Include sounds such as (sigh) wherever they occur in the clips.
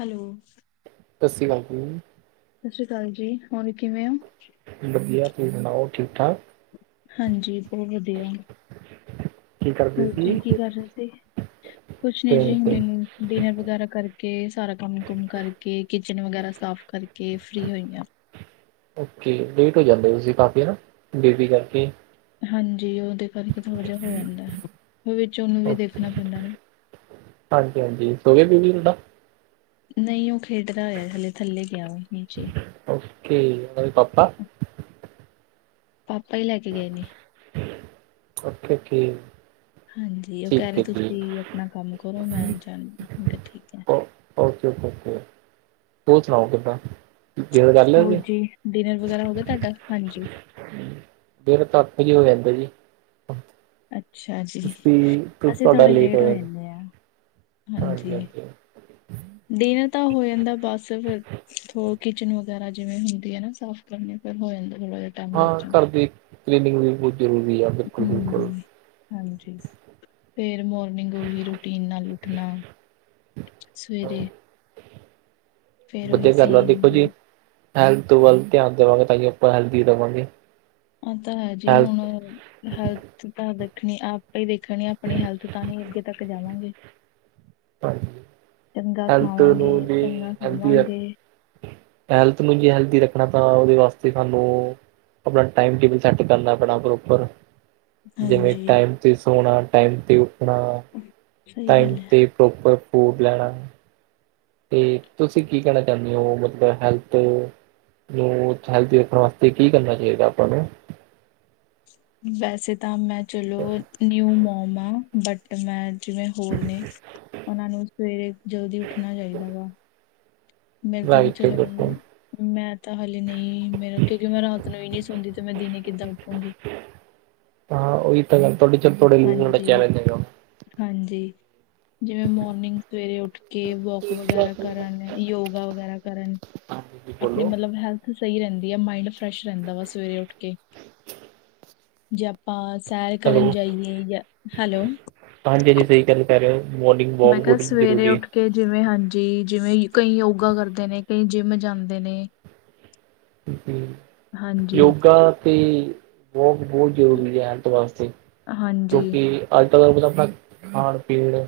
Hello. ਸਤ ਸ੍ਰੀ ਕਾਲ ਜੀ। ਸਤ ਸ਼੍ਰੀ ਕਾਲ ਜੀ, ਹੁਣ ਕਿਵੇਂ ਔ? ਵਧੀਆ, ਤੁਹੀਂ ਸੁਣਾਓ ਠੀਕ-ਠਾਕ? ਹਾਂਜੀ, ਬੋਹ ਵਧੀਆ। ਕੀ ਕਰਦੇ ਹੋਰ ਜੀ, ਸੀ ਕੀ ਕਰ ਰਹੇ ਸੀ? ਕੁਛ ਨੀ ਤੇ ਜੀ ਤੇ ਡੀਨਰ-ਡੀਨਰ ਵਗੈਰਾ ਕਰਕ ਕੇ ਸਾਰਾ ਕੰਮ-ਕੁਮ ਕਰਕੇ, ਕਿਚਨ ਵਗੈਰਾ ਸਾਫ ਕਰਕੇ ਫ੍ਰੀ ਹੋਈ ਆਂ। ਓਕੇ, ਲੇਟ ਹੋ ਜਾਂਦੇ ਤੁਸੀਂ ਕਾਫੀ ਹੈਨਾ, ਬੇਬੀ ਕਰਕੇ। ਹਾਂਜੀ। ਉਹਦੇ ਕਰਕੇ ਥੋੜਾ ਜਿਹਾ ਹੋ ਜਾਂਦਾ। ਉਹ ਵਿੱਚ ਉਹਨੂੰ ਵੀ ਦੇਖਣਾ ਪੈਂਦਾ ਨਾ। ਹਾਂਜੀ-ਹਾਂਜੀ, (unintelligible) ਸੋਵੇ ਵੀ ਤੁਹਾਡਾ। ਨਹੀਂ, ਉਹ ਖੇਡਦਾ ਹੋਇਆ, ਹਲੇ ਥੱਲੇ ਗਿਆ। ਉਹ ਨ ਓਕੇ। ਉਹ ਦੇ ਪਾਪਾ, (inaudible) ਪਾਪਾ ਹੀ ਲੈ ਕੇ ਗਏ ਨੇ। Okay, okay. ਹਾਂਜੀ। ਉਹ ਕਹਿ ਠੀਕ ਰਹੇ, ਹੈ ਜੀ ਤੁਸੀਂ ਆਪਣਾ ਕੰਮ ਕਰੋ ਮੈਂ ਜਾਂਦੀ ਕਿਹਾ ਠੀਕ ਹੈ। ਓ ਓਕੇ- ਓਕੇ- ਓਕੇ, ਹੋਰ ਸੁਣਾਓ ਕਿੱਦਾਂ? ਡੇਢ ਕਰ ਲਿਆ ਹੋਰ ਜੀ, ਡਿਨਰ ਵਗੈਰਾ ਹੋ ਗਿਆ, ਤੁਹਾਡਾ ਹਾਂਜੀ। ਜੜ ਧਥ ਜੀ ਹੋ ਜਾਂਦੇ ਨੇ, ਅੱਛਾ ਜੀ। ਸੀ ਅਸੀਂ ਤੁਹਾਡਾ ਥੋੜੇ ਲੇਟ ਹੋ ਹੋਇਆ। ਜਾਂਦੇ ਆ ਹਾਂਜੀ, ਹਾਂਜੀ, ਡਿਨਰ ਤਾਂ ਹੋ ਜਾਂਦਾ, ਬਸ ਫੇਰ, ਔ ਕਿਚਨ ਵਗੈਰਾ ਜਿਵੇਂ ਹੁੰਦੀ ਹੈ, ਨਾ ਸਾਫ਼ ਕਰਨੀ ਫਿਰ ਹੋ ਜਾਂਦਾ ਥੋੜ੍ਹਾ ਜ ਹਾਂ। ਘਰ ਦੀ ਕਲੀਨਿੰਗ ਵੀ ਬਹੁਤ ਜ਼ਰੂਰੀ ਆ। ਬਿਲਕੁਲ ਬਿਲਕੁਲ ਹੂੰ, ਹਾਂਜੀ। ਫੇਰ ਮੋਰਨਿੰਗ ਉਹੀ ਰੂਟੀਨ ਨਾਲ ਉੱਠਣਾ। ਸਵੇਰੇ, ਫੇਰ ਉਹੀ ਵਧੀਆ ਗੱਲ ਆ ਸੇਮ ਦੇਖੋ ਡੇ ਜੀ, ਹੈਲਥ ਵੱਲ ਧਿਆਨ ਦੇਵਾਂਗੇ, ਤਾਂ ਕਿ ਆਪਾਂ ਹੈਲਦੀ ਰਵਾਂਗੇ। ਆਹ ਤਾਂ ਹੈ ਜੀ ਹੁਣ, ਹੈਲਥ ਹੈਲਥ ਤਾਂ ਦੇਖਣੀ, ਆਪ ਹੀ ਦੇਖਣੀ ਆਪਣੀ ਹੈਲਥ, ਤਾਂ ਹੀ ਅੱਗੇ ਤੱਕ ਜਾਵਾਂਗੇ। ਚੰਗਾ ਹੈਲਥ ਮੂ ਖਾਵਾਂਗੇ, ਨਹੀ, ਚੰਗਾ ਹੈਲਥੀ ਹੈ ਸੋਵਾਂਗੇ ਹੈਲਥ ਨੂੰ ਜੇ ਹੈਲਦੀ ਰੱਖਣਾ, ਤਾਂ ਉਹਦੇ ਵਾਸਤੇ ਸਾਨੂੰ ਆਪਣਾ ਟਾਈਮ ਟੈਬਲ ਸੈੱਟ ਕਰ ਲੈ, ਬੜਾ ਪ੍ਰੋਪਰ, ਜਿਵੇਂ ਹਾਂਜੀ। ਟਾਈਮ ਤੇ ਸੋਣਾ, ਟਾਈਮ ਤੇ ਉੱਠਣਾ ਸਹੀ ਟਾਈਮ ਗੱਲ ਹੈ, ਤੇ, ਪ੍ਰੋਪਰ ਫੂਡ ਲੈਣਾ। ਤੇ ਤੁਸੀਂ ਕੀ ਕਹਿਣਾ ਚਾਹੁੰਦੇ ਹੋ, ਮਤਲਬ ਹੈਲਥ ਨੂੰ ਹੈਲਥ ਰੱਖਣ ਵਾਸਤੇ। ਤੇ ਕੀ ਕਰਨਾ ਚਾਹੀਦਾ ਆਪਾਂ ਨੂੰ ਵੈਸੇ ਤਾਂ ਮੈਂ ਚਲੋ, ਨਿਊ ਮੋਮ ਆ, ਬਟ ਮੈਂ, ਜਿਵੇਂ ਹੋਰ ਨੇ, ਉਹਨਾਂ ਨੂੰ ਸਵੇਰੇ ਜਲਦੀ ਉੱਠਣਾ ਚਾਹੀਦਾ ਵਾ, ਮੈਨੂੰ ਤਾਂ, ਰਾਈਟ ਚਲੋ ਬਿਲਕੁਲ ਮਿਲਣੇ ਆਂ ਮੈਂ ਤਾਂ ਹਾਲੇ ਨਹੀਂ ਮੇਰਾ, ਕਿਉਂਕਿ ਮੈਂ ਰਾਤ ਨੂੰ ਵੀ ਨੀ ਸੋਂਦੀ, ਤੇ ਮੈਂ ਦਿਨ ਕਿੱਦਾਂ ਉੱਠੂਗੀ। ਤਾਂ ਉਹੀ ਤਾਂ ਗੱਲ ਤੁਹਾਡੀ, ਚਲ ਤੁਹਾਡੇ ਮੂਡ ਦਾ ਹਾਂਜੀ ਚੈਨਲ ਲਗਾਵਾਂ। ਹਾਂਜੀ, ਜਿਵੇਂ ਮੋਰਨਿੰਗ ਸਵੇਰੇ ਉੱਠ ਕੇ ਵੋਕ ਵਗੈਰਾ ਕਰਨ, ਯੋਗਾ ਵਗੈਰਾ ਕਰਨ, ਹਾਂਜੀ ਜੀ ਆਪਣੀ ਬੋਲੋ ਮਤਲਬ ਹੈਲਥ ਸਹੀ ਰਹਿੰਦੀ ਆ, ਮਾਇੰਡ ਫਰੈਸ਼ ਰਹਿੰਦਾ ਵਾ, ਸਵੇਰੇ ਉੱਠ ਕੇ ਜੇ ਆਪਾਂ ਸੈਰ ਕਰਨ ਜਾਈਏ ਜਾਂ, ਹੈਲੋ, ਆਂਟੀਜੀ, ਸਹੀ ਗੱਲ ਕਹਿ ਰਹੇ ਹੋ, ਮੋਰਨਿੰਗ ਵਾਕ ਹੋਣੀ ਜ਼ਰੂਰੀ ਹੈ। ਕਿ ਜਿਵੇਂ ਹਾਂਜੀ, ਜਿਵੇਂ ਕਈ ਯੋਗਾ ਕਰਦੇ ਨੇ, ਕਈ ਜਿੰਮ ਜਾਂਦੇ ਨੇ। ਹੂੰ, ਹਾਂਜੀ ਯੋਗਾ ਤੇ ਬੋਤ ਬਹੁਤ ਜ਼ਰੂਰੀ ਹੈ, ਹੈਲਥ ਵਾਸਤੇ ਹਾਂਜੀ, ਅੱਜ-ਕੱਲ੍ਹ ਪਤਾ ਆਪਣਾ ਖਾਣ ਪੀਣ,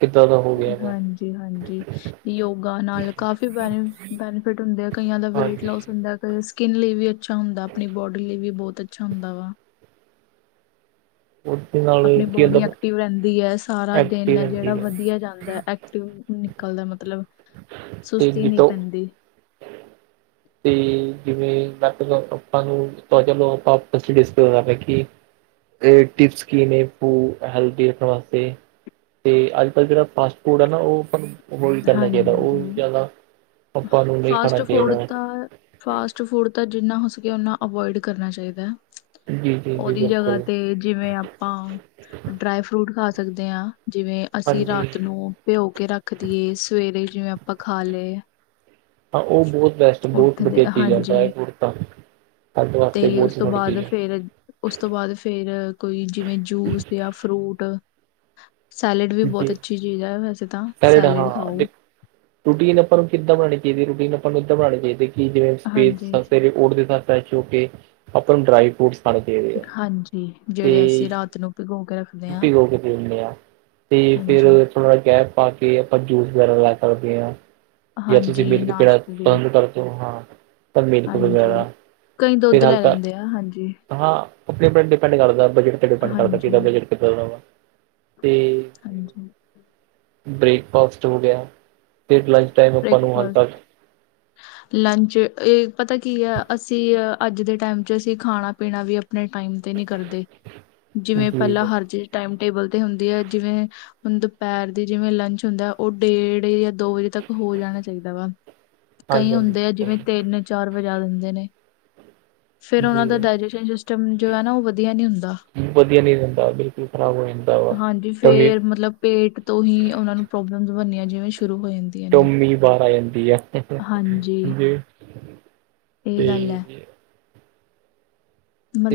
ਕਿੱਦਾਂ ਦਾ ਹੋ ਗਿਆ। ਹਾਂਜੀ ਹਾਂਜੀ ਯੋਗਾ ਨਾਲ ਕਾਫ਼ੀ ਬੈਨੀ ਬੈਨੀਫਿਟ ਹੁੰਦੇ ਹੈ, ਕਈਆਂ ਦਾ ਵੇਟ ਹਾਂਜੀ ਲੋਸ ਹੁੰਦਾ। ਤੇ ਸਕਿੰਨ ਲਈ ਵੀ ਅੱਛਾ ਹੁੰਦਾ, ਆਪਣੀ ਬੋਡੀ ਲਈ ਵੀ ਬਹੁਤ ਅੱਛਾ ਹੁੰਦਾ ਵਾ ਬ (unintelligible) ਆਪਣੀ ਬੋਡੀ ਐਕਟਿਵ ਰਹਿੰਦੀ ਹੈ, ਸਾਰਾ ਦਿਨ ਐਕਟਿਵ ਹੈ ਜਿਹੜਾ ਰਹਿੰਦੀ ਵਧੀਆ ਜਾਂਦਾ। ਐਕਟਿਵ ਨਿਕਲਦਾ ਮਤਲਬ, ਤੇ ਸੁਸਤੀ ਨੀ ਜਿੱਤੋਂ ਪੈਂਦੀ। ਤੇ ਜਿਵੇਂ ਮੈਂਲ ਆਪਾਂ ਨੂੰ ਤਾਂ ਚਲੋ ਆਪਾਂ ਕਰ ਕਿ (inaudible) ਟਿਪਸ ਕੀ ਨੇ, ਫੂ ਹੈਲਦੀ ਰੱਖਣ ਵਾਸਤੇ। ਤੇ ਅੱਜ ਕੱਲ੍ਹ ਜਿਹੜਾ ਫਾਸਟ ਫੂਡ ਐ ਨਾ, ਉਹ ਆਪ ਉਹੀ ਕਰਨਾ ਚਾਹੀਦਾ, ਹਾਂਜੀ ਉਹਹੀ ਜ਼ਿਆਦਾ ਆਪਾਂ ਨੂੰ ਨਹੀਂ ਖਾਣਾ ਫਾਸਟ ਫੂਡ ਚਾਹੀਦਾ ਹੈ। ਤਾਂ ਫਾਸਟ ਫੂਡ ਤਾਂ ਜਿੰਨਾ ਹੋ ਸਕੇ, ਓਨਾ ਅਵੋਇਡ ਕਰਨਾ ਚਾਹੀਦਾ। ਜੀ ਜੀ ਜੀ ਔਦੀ ਜਗ੍ਹਾ ਬਿਲਕੁਲ ਤੇ ਜਿਵੇਂ ਆਪਾਂ ਡਰਾਈ ਫਰੂਟ ਖਾ ਸਕਦੇ ਹਾਂ, ਜਿਵੇਂ ਅਸੀਂ ਹਾਂਜੀ ਰਾਤ ਨੂੰ ਭਿਉ ਕੇ ਰੱਖ ਤੇ ਸਵੇਰੇ ਜਿਵੇਂ ਆਪਾਂ ਖਾ ਲਏ। ਹਾਂ, ਉਹ ਬਹੁਤ ਬੈਸਟ ਬਹੁਤ ਉੱਠਦੇ ਵਧੀਆ ਚੀਜ਼ ਆ, ਡਰਾਈ ਹਾਂਜੀ ਫਰੂਟ ਤਾਂ ਖਾਡ ਵਾਸਤੇ ਤੇ ਉਸ ਤੋਂ ਬਹੁਤੋੜੀ ਚੀਜ਼ ਬਾਅਦ ਹੈ। ਫੇਰ ਉਸ ਤੋਂ ਬਾਅਦ ਫੇਰ ਕੋਈ, ਜਿਵੇਂ ਜੂਸ ਜਾਂ ਫਰੂਟ ਸੈਲਡ ਵੀ ਬਹੁਤ ਜੀ ਅੱਛੀ ਚੀਜ਼ ਹੈ ਵੈਸੇ ਤਾਂ, ਹਾਂ ਸੈਲਡ ਖਾਓ। ਦੇਖ ਰੂਟੀਨ ਆਪਾਂ ਨੂੰ ਕਿੱਦਾਂ ਬਣਾਉਣੀ ਚਾਹੀਦੀ ਹੈ, ਰੂਟੀਨ ਆਪਾਂ ਨੂੰ ਇੱਦਾਂ ਬਣਾਉਣੀ ਚਾਹੀਦੀ ਕਿ ਜਿਵੇਂ ਹਾਂਜੀ ਉਠਦੇ ਸਾਰ ਫਰੈਸ਼ ਹੋ ਕੇ, ਆਪਾਂ ਨੂੰ ਡਰਾਈ ਫਰੂਟਸ ਫੜ ਦੇਦੇ ਆ ਹਾਂਜੀ ਤੇ ਜਿਹੜੇ ਅਸੀਂ ਰਾਤ ਨੂੰ ਭਿਗੋ ਕੇ ਰੱਖਦੇ ਹਾਂ ਟੁਟੀ ਕੇ ਦੇ ਦਿੰਦਾ ਹਾਂ। ਤੇ ਫੇਰ ਹਾਂਜੀ ਥੋੜ੍ਹਾ ਗੈਪ ਪਾ ਕੇ ਆਪਾਂ ਜੂਸ ਵਗੈਰਾ ਲੈ ਸਕਦੇ ਹਾਂ। ਜਾਂ ਤੁਸੀਂ ਹਾਂਜੀ ਮਿਲ ਕੇ ਪੀਣਾ ਨਾਸ਼ਤੇ ਦੇ ਵਿੱਚ ਪਸੰਦ ਕਰਦੇ ਹੋ ਹਾਂ। ਮਿਲਕ ਹਾਂਜੀ ਵਗੈਰਾ ਕਈ ਦੁੱਧ ਫਿਲਹਾਲ ਲੈ ਤਾਂ ਲੈਂਦੇ ਆ ਹਾਂਜੀ ਹਾਂ ਆਪਣੇ ਡਿਪੈਂਡ ਕਰਦਾ ਬਜਟ ਤੇ ਡਿਪੈਂਡ ਕਰਦਾ, ਕਿ ਹਾਂਜੀ ਬਜਟ ਕਿੱਦਾਂ ਦਾ ਵਾ ਤੇ ਹਾਂਜੀ ਬ੍ਰੇਕਫਾਸਟ ਹੋ ਗਿਆ, ਫਿਰ ਲੰਚ ਟਾਈਮ ਆਪਾਂ ਨੂੰ ਹਲਕਾ ਜੀ ਬ੍ਰੇਕਫਾਸਟ ਲੰਚ ਇਹ ਪਤਾ ਕੀ ਹੈ, ਅਸੀਂ ਅੱਜ ਦੇ ਟਾਈਮ ਚ ਅਸੀਂ ਖਾਣਾ ਪੀਣਾ ਵੀ। ਆਪਣੇ ਟਾਈਮ ਤੇ ਨੀ ਕਰਦੇ ਜਿਵੇਂ, ਹਾਂਜੀ ਪਹਿਲਾਂ ਹਰ ਜੇ ਟਾਈਮ ਟੇਬਲ ਤੇ ਹੁੰਦੀ ਹੈ, ਜਿਵੇਂ ਹੁਣ ਦੁਪਹਿਰ ਦੀ ਜਿਵੇਂ ਲੰਚ ਹੁੰਦਾ ਹੈ, ਉਹ ਡੇਢ ਜਾਂ ਦੋ ਵਜੇ ਤੱਕ ਹੋ ਜਾਣਾ ਚਾਹੀਦਾ ਵਾ ਕਈ ਹਾਂਜੀ ਹੁੰਦੇ ਆ, ਬਿਲਕੁਲ ਜਿਵੇਂ ਤਿੰਨ ਚਾਰ ਵਜਾ ਦਿੰਦੇ ਨੇ ਫੇਰ ਉਹਨਾਂ ਦਾ ਜੀ ਡਾਇਜੈਸ਼ਨ ਸਿਸਟਮ ਜੋ ਹੈ, ਨਾ ਉਹ ਵਧੀਆ ਨਹੀਂ ਹੁੰਦਾ। ਵਧੀਆ ਨਹੀਂ ਹੁੰਦਾ ਵਾ, ਬਿਲਕੁਲ ਖਰਾਬ ਹੋ ਜਾਂਦਾ ਵਾ। ਹਾਂਜੀ ਫੇਰ ਮਤਲਬ ਪੇਟ ਤੋਂ ਹੀ ਉਹਨਾਂ ਨੂੰ ਪ੍ਰੋਬਲਮ ਬਣੀਆਂ ਜਿਵੇਂ ਸ਼ੁਰੂ ਹੋ ਜਾਂਦੀ। ਟੌਮੀ ਵਾਰ ਆ ਜਾਂਦੀ ਆ ਹਾਂਜੀ ਇਹ ਤੇ ਗੱਲ ਹੈ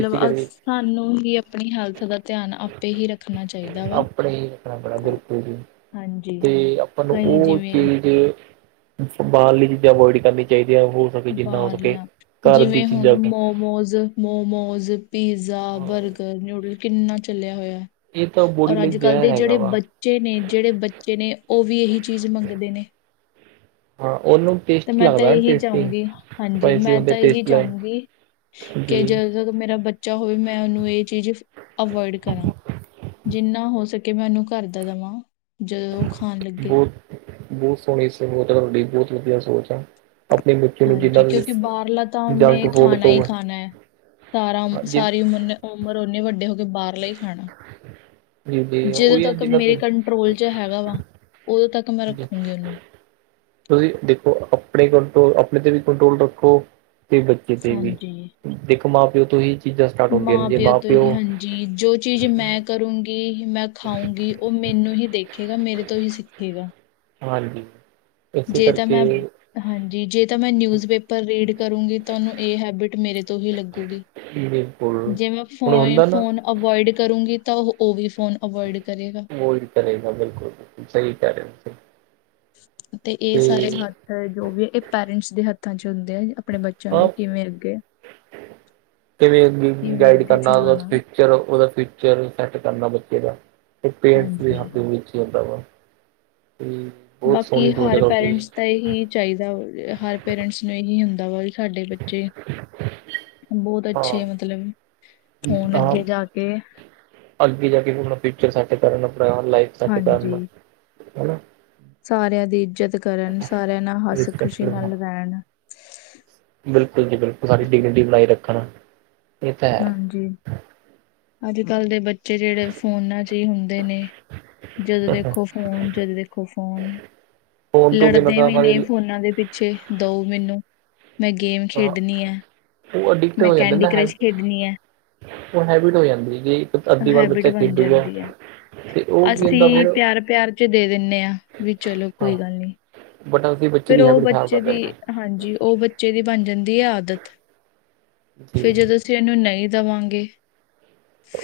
ਇਸ ਅ ਕਰਕੇ ਸਾਨੂੰ ਹੀ ਆਪਣੀ ਹੈਲਥ ਦਾ ਧਿਆਨ ਆਪੇ ਹੀ ਰੱਖਣਾ ਚਾਹੀਦਾ ਵਾ। ਆਪਣੇ ਹੀ ਰੱਖਣਾ ਬੜਾ ਬਿਲਕੁਲ ਜੀ। ਹਾਂਜੀ, ਤੇ ਆਪਾਂ ਨੂੰ ਕਈ ਉਹ ਜਿਵੇਂ ਚੀਜ਼ ਬਾਹਰਲੀ ਚੀਜ਼ਾਂ ਅਵੋਇਡ ਕਰਨੀਆਂ ਚਾਹੀਦੀਆਂ ਹੋ। ਸਕੇ ਜਿੰਨਾ ਹੋ ਸਕੇ ਬਾਹਰਲੀਆਂ ਘਰ ਦੀ ਜਿਵੇਂ, ਹੁਣ ਚੀਜ਼ਾਂ ਮੋਮੋਸ ਮੋਮੋਸ, ਪੀਜ਼ਾ, ਹਾਂ ਬਰਗਰ, ਨਿੂਡਲ ਕਿੰਨਾ ਚਲਿਆ ਹੋਇਆ। ਇਹ ਤਾਂ ਬੋਡੀ ਔਰ ਲਈ ਅੱਜ-ਕੱਲ੍ਹ, ਜ਼ਹਿਰ ਦੇ ਹੈਗਾ ਜਿਹੜੇ ਵਾ ਬੱਚੇ ਨੇ ਜਿਹੜੇ ਬੱਚੇ ਨੇ ਉਹ ਵੀ ਇਹੀ ਚੀਜ਼ ਮੰਗਦੇ ਨੇ। ਹਾਂ, ਉਹਨੂੰ ਤੇ ਟੇਸਟੀ ਮੈਂ ਤਾਂ ਲੱਗਦਾ ਨਾ ਇਹੀ ਟੇਸਟੀ ਚਾਹੂੰਗੀ, ਹਾਂਜੀ ਸਪਾਈਸੀ ਮੈਂ ਹੁੰਦੇ ਤਾਂ ਇਹੀ ਟੇਸਟੀ ਲੱਗ ਚਾਹੂੰਗੀ ਜੀ ਕਿ ਜ ਜਦੋਂ ਮੇਰਾ ਬੱਚਾ ਹੋਵੇ, ਮੈਂ ਉਹਨੂੰ ਇਹ ਚੀਜ਼ ਅਵੋਇਡ ਕਰਾਂ। ਜਿੰਨਾ ਹੋ ਸਕੇ, ਮੈਂ ਉਹਨੂੰ ਘਰ ਦਾ ਦੇਵਾਂ ਜਦੋਂ ਉਹ ਖਾਣ ਲੱਗੇ। ਬਹੁਤ ਬਹੁਤ ਸੋਹਣੀ ਸੋਤ ਤੁਹਾਡੀ ਬਹੁਤ ਵਧੀਆ ਸੋਚ ਆ। ਆਪਣੇ ਬੱਚੇ ਨੂੰ ਜਿੰਨਾ ਹਾਂਜੀ ਕਿਉਂਕਿ, ਤੁਸੀਂ ਬਾਹਰਲਾ ਤਾਂ ਜੰਕ ਉਹਨੇ ਫੂਡ ਖਾਣਾ ਤੋਂ ਹੀ ਖਾਣਾ ਹੈ। ਸਾਰਾ ਜੀ ਸਾਰੀ ਉਮਰ ਉਮਰ ਓਨੇ ਵੱਡੇ ਹੋ ਕੇਏ ਬਾਹਰ ਲਈ ਹਾਂ, ਜੀ ਜੀ ਜਦੋਂ ਉਹੀ ਹੈ ਤੱਕ ਜਿੰਨਾ ਮੇਰੇ ਕੰਟਰੋਲ ਚ ਹੈਗਾ ਵਾ, ਉਦੋਂ ਤੱਕ ਮੈਂ ਠੀਕ। ਰੱਖੂੰਗੀ ਉਹਨੂੰ ਤੁਸੀਂ ਦੇਖੋ ਆਪਣੇ ਕੰਟਰੋ ਆਪਣੇ ਤੇ ਵੀ ਕੰਟਰੋਲ ਰੱਖੋ ਤੇ ਬੱਚੇ ਤੇ ਵੀ। ਹਾਂਜੀ ਦੇਖੋ ਮਾਂ ਪਿਓ ਤੋਂ ਹੀ। ਚੀਜ਼ਾਂ ਸਟਾਰਟ ਹੁੰਦੀਆਂ ਨੇ ਮਾਂ ਜੇ ਪਿਓ ਤੋਂ ਹੀ ਹਾਂਜੀ, ਜੋ ਚੀਜ਼ ਮੈਂ ਕਰੂੰਗੀ। ਕਿ ਮੈਂ ਖਾਊਂਗੀ, ਉਹ ਮੈਨੂੰ ਹੀ ਦੇਖੇਗਾ, ਮੇਰੇ ਤੋਂ ਹੀ ਸਿੱਖੇਗਾ। ਹਾਂਜੀ, ਇਸੇ ਜੇ ਤਾਂ ਕਰਕੇ ਮੈਂ ਹਾਂਜੀ ਜੇ ਤਾਂ ਮੈਂ ਨਿਊਜ਼ ਪੇਪਰ ਰੀਡ ਕਰੂੰਗੀ, ਤੁਨੂੰ ਇਹ ਹੈਬਿਟ ਮੇਰੇ ਤੋਂ ਹੀ ਲੱਗੂਗੀ। ਬਿਲਕੁਲ ਜਿਵੇਂ ਹੁਣ ਹੁੰਦਾ ਨਾ ਫੋਨ-ਫੋਨ ਅਵੋਇਡ ਕਰੂੰਗੀ, ਤਾਂ ਉਹ-ਉਹ ਵੀ ਫੋਨ ਅਵੋਇਡ ਕਰੇਗਾ। ਉਹਹੀ ਕਰੇਗਾ, ਬਿਲਕੁਲ-ਬਿਲਕੁਲ ਸਹੀ ਕਹਿ ਰਹੇ ਤੁਸੀ ਤੇ ਇਹ ਸਾਰੇ ਹੱਥ ਜੋ ਵੀ ਇਹ ਪੇਰੈਂਟਸ ਦੇ ਹੱਥਾਂ ਚ ਹੁੰਦੇ ਆ, ਆਪਣੇ ਬੱਚੇ ਹਾਂ ਕਿਵੇਂ ਕਿਵੇਂ ਗਾਈਡ ਅੱਗੇ ਕਰਨਾ ਚਲਾਣਾ ਫ ਉਦਾ ਫਿਊਚਰ ਸੈਟ ਕਰਨਾ, ਬੱਚੇ ਦਾ ਪੇਰਟਸ ਦੇ ਹਾਂਜੀ ਹੱਥ ਵਿੱਚ (unintelligible) ਬਾਕੀ ਸੋਚ ਹਰ ਤੁਹਾਡੀ ਪੇਰੈਂਟਸ ਦਾ ਇਹੀ ਚਾਹੀਦਾ, ਵ ਹਰ ਪੇਰੈਂਟਸ ਨੂੰ ਇਹੀ ਹੁੰਦਾ ਵਾ ਸਾਡੇ ਬੱਚੇ ਬਹੁਤ ਹਾਂ ਅੱਛੇ ਮਤਲਬ ਹੋਣ ਹਾਂ ਅੱਗੇ ਜਾ ਕੇ (inaudible) ਅੱਗੇ ਜਾ ਕੇਣਾ ਫਿਊਚਰ ਸਾ ਕਰਨਾ, ਆਪਰਾ ਲਾਈਫ ਕਰਨ ਹਾਂਜੀ ਹੈਨਾ ਸਾਰਿਆਂ ਦੀ ਇੱਜਤ ਕਰਨ ਸਾਰਿਆਂ, ਨਾਲ ਹੱਸ ਖੁਸ਼ੀ ਰਿਸਪੈਕਟ ਹਾਂ ਨਾਲ ਰਹਿਣ ਬਿਲਕੁਲ ਜੀ ਬਿਲਕੁਲ ਸਾਡੀ ਡਿਗੰਡੀ ਬਣਾਈ ਰੱਖਣਾ ਇਹ ਤਾਂ ਹਾਂਜੀ ਅੱਜ ਕੱਲ ਦੇ ਬੱਚੇ ਜਿਹੜੇ ਫੋਨਾਂ ਚ ਹੀ ਹੁੰਦੇ ਨੇ ਜਦੋਂ ਹੈ ਦੇਖੋ ਫੋਨ ਜਦੋਂ ਦੇਖੋ ਫੋਨ ਫੋਨ ਤੋਂ ਬਿਨਾਂ ਲੜਦੇ ਤਾਂ ਵੀ ਨੇ ਹਮਾਰੀ ਫੋਨਾਂ ਦੇ ਪਿੱਛੇ ਦਉ ਮੈਨੂੰ ਮੈਂ ਗੇਮ ਖੇਡਣੀ ਹੈ। ਉਹ ਐਡਿਟ ਤੇ ਮੈਂ ਹੋ ਜਾਂਦੇ ਕੈਂਡੀ ਹੈ। ਕਰਸ਼ ਖੇਡਣੀ ਹੈ ਉਹ ਹੈਬਿਟ ਹੋ ਜਾਂਦੀ ਜੇ ਇੱਕ ਅੱਧੀ ਵਾਰ ਹੈਬਿਟ ਬੱਚਾ ਬਣ ਖੇਡੂਗਾ ਜਾਂਦੀ ਹੈ ਤੇ ਉਹ ਕੀ ਹੁੰਦਾ ਅਸੀਂ ਫਿਰ ਪਿਆਰ- ਪਿਆਰ ਚ ਦੇ ਦਿੰਦੇ ਹਾਂ ਵੀ ਚਲੋ ਹਾਂ ਕੋਈ ਗੱਲ ਨੀ ਬਟ ਅਸੀਂ ਬੱਚੇ ਦੀ ਹੈਬਿਟ ਹੈ ਕਰ ਰਹੇ ਆ ਹਾਂਜੀ ਉਹ ਬੱਚੇ ਦੀ ਬਣ ਜਾਂਦੀ ਹੈ ਆਦਤ ਜੀ ਫਿਰ ਜਦੋਂ ਅਸੀਂ ਇਹਨੂੰ ਨਹੀਂ ਦੇਵਾਂਗੇ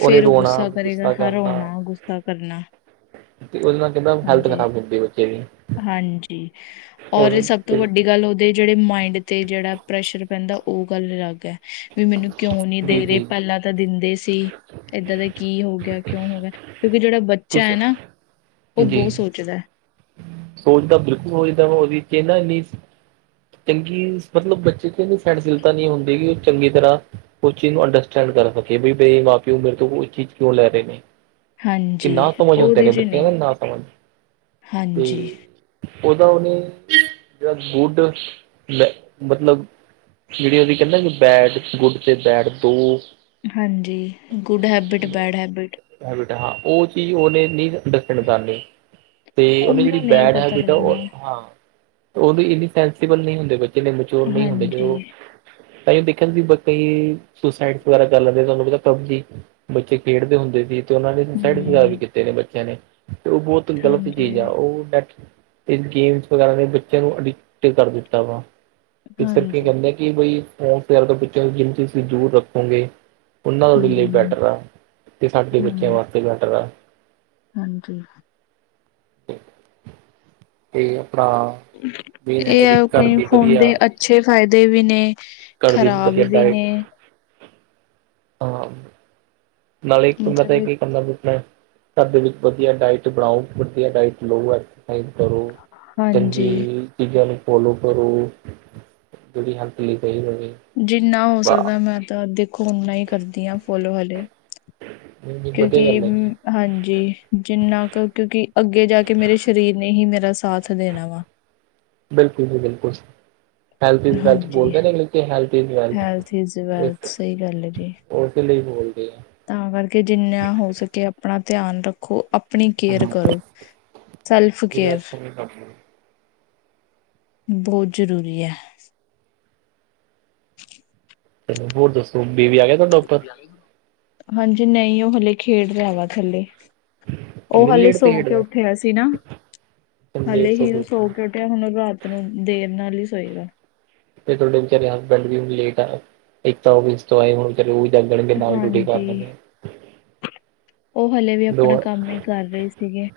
ਉਹਨੇ ਉਹ ਰੋਣਾ ਗੁੱਸਾ ਕਰੇਗਾ ਹਰ ਕਰਨਾ ਹੋਣਾ ਗੁੱਸਾ ਕਰਨਾ ਉਹਦੇ ਨਾਲ ਕਿਨਾ ਹੈਲਥ ਹਾਂਜੀ ਖ਼ਰਾਬ ਹੁੰਦੀ ਬੱਚੇ ਦੀ ਹਾਂਜੀ ਔਰ ਉਹ ਸਭ ਤੋਂ ਫਿਰ ਵੱਡੀ ਗੱਲ ਉਹ ਦੇ ਜਿਹੜੇ ਮਾਇੰਡ ਤੇ ਜਿਹੜਾ ਪ੍ਰੈਸ਼ਰ ਪੈਂਦਾ ਉਹ ਗੱਲ ਅਲੱਗ ਹੈ ਵੀ ਮੈਨੂੰ ਕਿਉਂ ਨੀ ਜੀ ਦੇ ਰਹੇ ਜੀ ਪਹਿਲਾਂ ਦਿੰਦੇ ਸੀ ਇੱਦਾਂ ਦਾ ਕੀ ਹੋ ਗਿਆ ਕਿਉਂ ਹੋ ਗਿਆ ਕਿਉਂਕਿ ਜਿਹੜਾ ਬੱਚਾ ਬੱਚਾ ਹੈ ਤੁਸੀਂ ਨਾ ਉਹ ਜੀ ਬਹੁਤ ਸੋਚਦਾ ਹੈ। ਸੋਚਦਾ ਬਿਲਕੁਲ ਹੋ ਜਿੱਦਾਂ ਵਾ ਉਹਦੀ ਚਨਾ ਇਨੀ ਚੰਗੀ ਮਤਲਬ ਬੱਚੇ ਚਦੀ ਸਹਿਣਸ਼ੀਲਤਾ ਨਹੀਂ ਹੁੰਦੀ ਕਿ ਉਹ ਚੰਗੀ ਤਰ੍ਹਾਂ ਉਹ ਚੀਜ਼ ਨੂੰ ਅੰਡਰਸਟੈਂਡ ਕਰ ਸਕੀੇ ਵੀ ਬ ਮਾਂ ਪਿਓ ਮੇਰੇ ਤੋਂ ਇਹ ਚੀਜ਼ ਕਿਉਂ ਲੈ ਰਹੇ ਨੇ ਕਿ ਹਾਂਜੀ ਨਾ ਸਮਝ ਹੁੰਦੇ ਉਹਦੇ ਨੇ 'ਚ ਬੱਚਿਆਂ ਦਾ ਨਹੀਂ ਨਾ ਸਮਝ ਤੇ ਹਾਂਜੀ ਉਹਦਾ ਉਹਨੇ ਜਿਹੜਾ (unintelligible) ਲੈ ਮਤਲਬ ਜਿਹੜੀ ਉਹਦੀ ਕਹਿੰਦੇ ਕਿ ਬੈਡ ਗੁੱਡ ਤੇ ਬੈਡ ਤੋਂ ਹਾਂਜੀ good habit bad habit habit ਹਾਂ ਉਹ ਚੀਜ਼ ਉਹਨੇ ਨਹੀਂ ਅੰਡਸਟੈਂਡ ਕਰਨੀ ਤੇ ਉਨੇ ਜਿਹੜੀ ਉਹਨੂੰ ਨਹੀਂ ਬੈਡ ਪਤਾ ਹੈਬਿਟ ਆ ਉਹ ਲੱਗਣਾ ਹਾਂ ਉਹਦੇ ਇੰਨੀ ਸੈਂਸੀਬਲ ਨਹੀਂ ਹੁੰਦੇ ਬੱਚੇ ਮੇਰੇ ਮੈਚੋਰ ਨਹੀਂ ਹੁੰਦੇ ਹਾਂਜੀ ਜੋ ਤਾਂ ਦੇਖਣ ਸੀ ਕਈ ਸੁਸਾਈਡ ਵਗੈਰਾ ਕਰ ਲੈਂਦੇ ਤੁਹਾਨੂੰ ਪਤਾ ਪਬਜੀ ਬੱਚੇ ਖੇਡਦੇ ਹੁੰਦੇ ਸੀ ਤੇ ਉਹਨਾਂ ਨੇ ਸਾਈਡ ਵਗੈਰਾ ਵੀ ਹੂੰ ਕੀਤੇ ਨੇ ਬੱਚਿਆਂ ਨੇ ਤੇ ਉਹ ਬਹੁਤ ਗ਼ਲਤ ਹਾਂਜੀ ਚੀਜ਼ ਆ ਉਹ ਓ ਦੈਟ ਗੇਮ ਵਗੈਰਾ ਨੇ ਬੱਚਿਆਂ ਨੂੰ ਅਡਿਕਟ ਤੇ ਕਰ ਦਿੱਤਾ ਵਾ ਇਸ ਕਰਕੇ ਹਾਂਜੀ ਕਹਿੰਦੇ ਕਿ ਬਈ ਫੋਨ ਤੋਂ ਪਿੱਛੋਂ ਜਿੰਨ ਚੀਜ਼ ਦੂਰ ਰੱਖੋਗੇ ਉਹਨਾਂ ਤੁ ਲਈ ਹੂੰ ਬੈਟਰ ਆ ਤੇ ਸਾਡੇ ਬੱਚਿਆਂ ਹੂੰ ਵਾਸਤੇ ਬੈਟਰ ਆ ਹਾਂਜੀ। ਤੇ ਆਪਾਂ ਇਹ ਹੈ ਕਈ ਫੋਨ ਦੇ ਅੱਛੇ ਫਾਇਦੇ ਵੀ ਨੇ ਘਰ ਦੀ ਖ਼ਰਾਬ ਵਧੀਆ ਵੀ ਡਾਇਟ ਨੇ ਹਾਂ (unintelligible) ਨਾਲੇ ਇੱਕ ਪੰਗਾ ਮਤਲਬ ਇਹ (unintelligible) ਸਾਡੇ ਵਿੱਚ ਵਧੀਆ ਡਾਇਟ ਬਣਾਓ ਵਧੀਆ ਡਾਇਟ ਲਓ ਡਾਇਟ ਕਰੋ ਚੰਗੀ ਹਾਂਜੀ ਚੀਜ਼ਾਂ ਨੂੰ ਫੋਲੋ ਕਰੋ ਜਿਹੜੀ ਹੈਲਥ ਲਈ ਸਹੀ ਰਵੇ। ਜਿੰਨਾ ਹੋ ਸਕਦਾ ਮੈਂ ਤਾਂ ਦੇਖੋ ਓਨਾ ਹੀ ਕਰਦੀ ਹਾਂ ਫੋਲੋ ਹਾਲੇ। ਨਹੀਂ ਨਹੀਂ ਵਧੀਆ ਕਿਉਂਕਿ ਗੱਲ ਹੈ ਜੀ ਹਾਂਜੀ ਜਿੰਨਾ ਕੁ ਕਿਉਂਕਿ ਅੱਗੇ ਜਾ ਕੇ ਮੇਰੇ ਸਰੀਰ ਨੇ ਹੀ ਮੇਰਾ ਸਾਥ ਦੇਣਾ ਵਾ। ਬਿਲਕੁਲ ਜੀ ਬਿਲਕੁਲ। ਹੈਲਥ ਇੰਜ ਵੈਲਥ ਹਾਂਜੀ, ਬੋਲਦੇ ਕਿਉਂਕਿ health is wealth health is wealth ਸਹੀ ਗੱਲ ਹੈ ਜੀ। ਉਹਦੇ ਲਈ ਬੋਲਦੇ ਆ। ਤਾਂ ਕਰਕੇ ਜਿੰਨਾ ਹੋ ਸਕੇ ਆਪਣਾ ਧਿਆਨ ਰੱਖੋ। ਆਪਣੀ ਕੇਅਰ ਕਰੋ ਸੈਲਫ ਜਿਵੇਂ ਕੇਅਰ ਅੱਖੋਂ ਵੀ ਕੰਮ ਚਲੋ ਬਹੁਤ ਜ਼ਰੂਰੀ ਹੈ। ਚਲੋ ਹੋਰ ਦੱਸੋ ਬੇਵੀ ਆ ਗਏ ਹਾਂਜੀ ਨਹੀਂ ਉਹ ਹਲੇ ਖੇਡ ਰਿਹਾ ਵਾ ਥੱਲੇ ਉਹ ਇੰਨੀ ਹਾਲੇ ਲੇਟ ਤੇ ਸੌ ਕੇ ਖੇਡਦਾ ਉੱਠਿਆ ਸੀ ਨਾ ਹਾਲੇ ਹੀ ਉਹ ਸੋ ਕੇ ਉੱਠਿਆ ਹੁਣ ਰਾਤ ਨੂੰ ਦੇਰ ਨਾਲ ਹੀ ਸੋਏਗਾ। ਫ ਤੁਹਾਡੇ ਬਾਰੇ ਹਸਬੈਂਡ ਵੀ ਹੁਣ ਲੇਟ ਆ ਇੱਕ ਤਾਂ ਉਹ ਵੀ ਏ ਹੁਣ ਚ ਉਹ ਜਾਗ ਜਾਣਗੇ ਨਾਲ ਵੀ ਟੂਟੀ ਕਰ ਲੱਗੇ। ਹਾਂਜੀ, ਉਹ ਹਲੇੇ ਵੀ ਆਪਣਾ ਕੰਮ ਹੀ ਕਰ ਰਹੇ ਸੀਗੇ।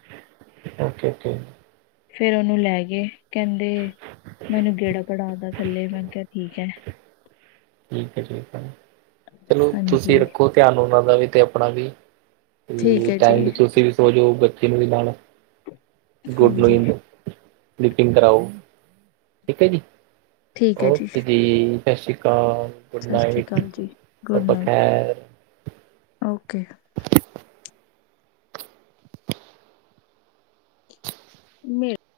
ਓਕੇ ਓਕੇ ਫੇਰ ਉਹਨੂੰ ਲੈ ਗਏ ਕਹਿੰਦੇ ਮੈਨੂੰ ਗੇੜਾ ਕੜਾ ਦਾ ਥੱਲੇ ਮੈਂ ਕਿਹਾ ਠੀਕ। ਠੀਕ ਹੈ ਠੀਕ ਹੈ, ਚਲੋ ਤੁਸੀਂ ਹਾਂਜੀ ਰੱਖੋ ਧਿਆਨ ਉਹਨਾਂ ਦਾ ਵੀ ਤੇ ਆਪਣਾ ਵੀ। ਠੀਕ ਤੇ ਹੈ ਜੀ ਟਾਈਮ ਤੇ ਤੁਸੀਂ ਵੀ ਸੋ ਜਾਓ ਬੱਚੇ ਨੂੰ ਵੀ ਨਾਲ ਗੁਡ ਹਾਂਜੀ ਨਇੰਗ ਲੀਪਿੰਗ ਕਰਾਓ ਠੀਕ ਹੈ ਜੀ। ਠੀਕ ਹੈ ਓਕੇ ਜੀ ਸਤਿ ਸ਼੍ਰੀ ਅਕਾਲ ਗੁਡ ਸਤਿ ਸ਼੍ਰੀ ਨਾਈਟਰ ਅਕਾਲ ਜੀ ਗੁੱਡ ਛਬਾ ਨਾਈਟ ਖੈਰ ਓਕੇ ਮੇ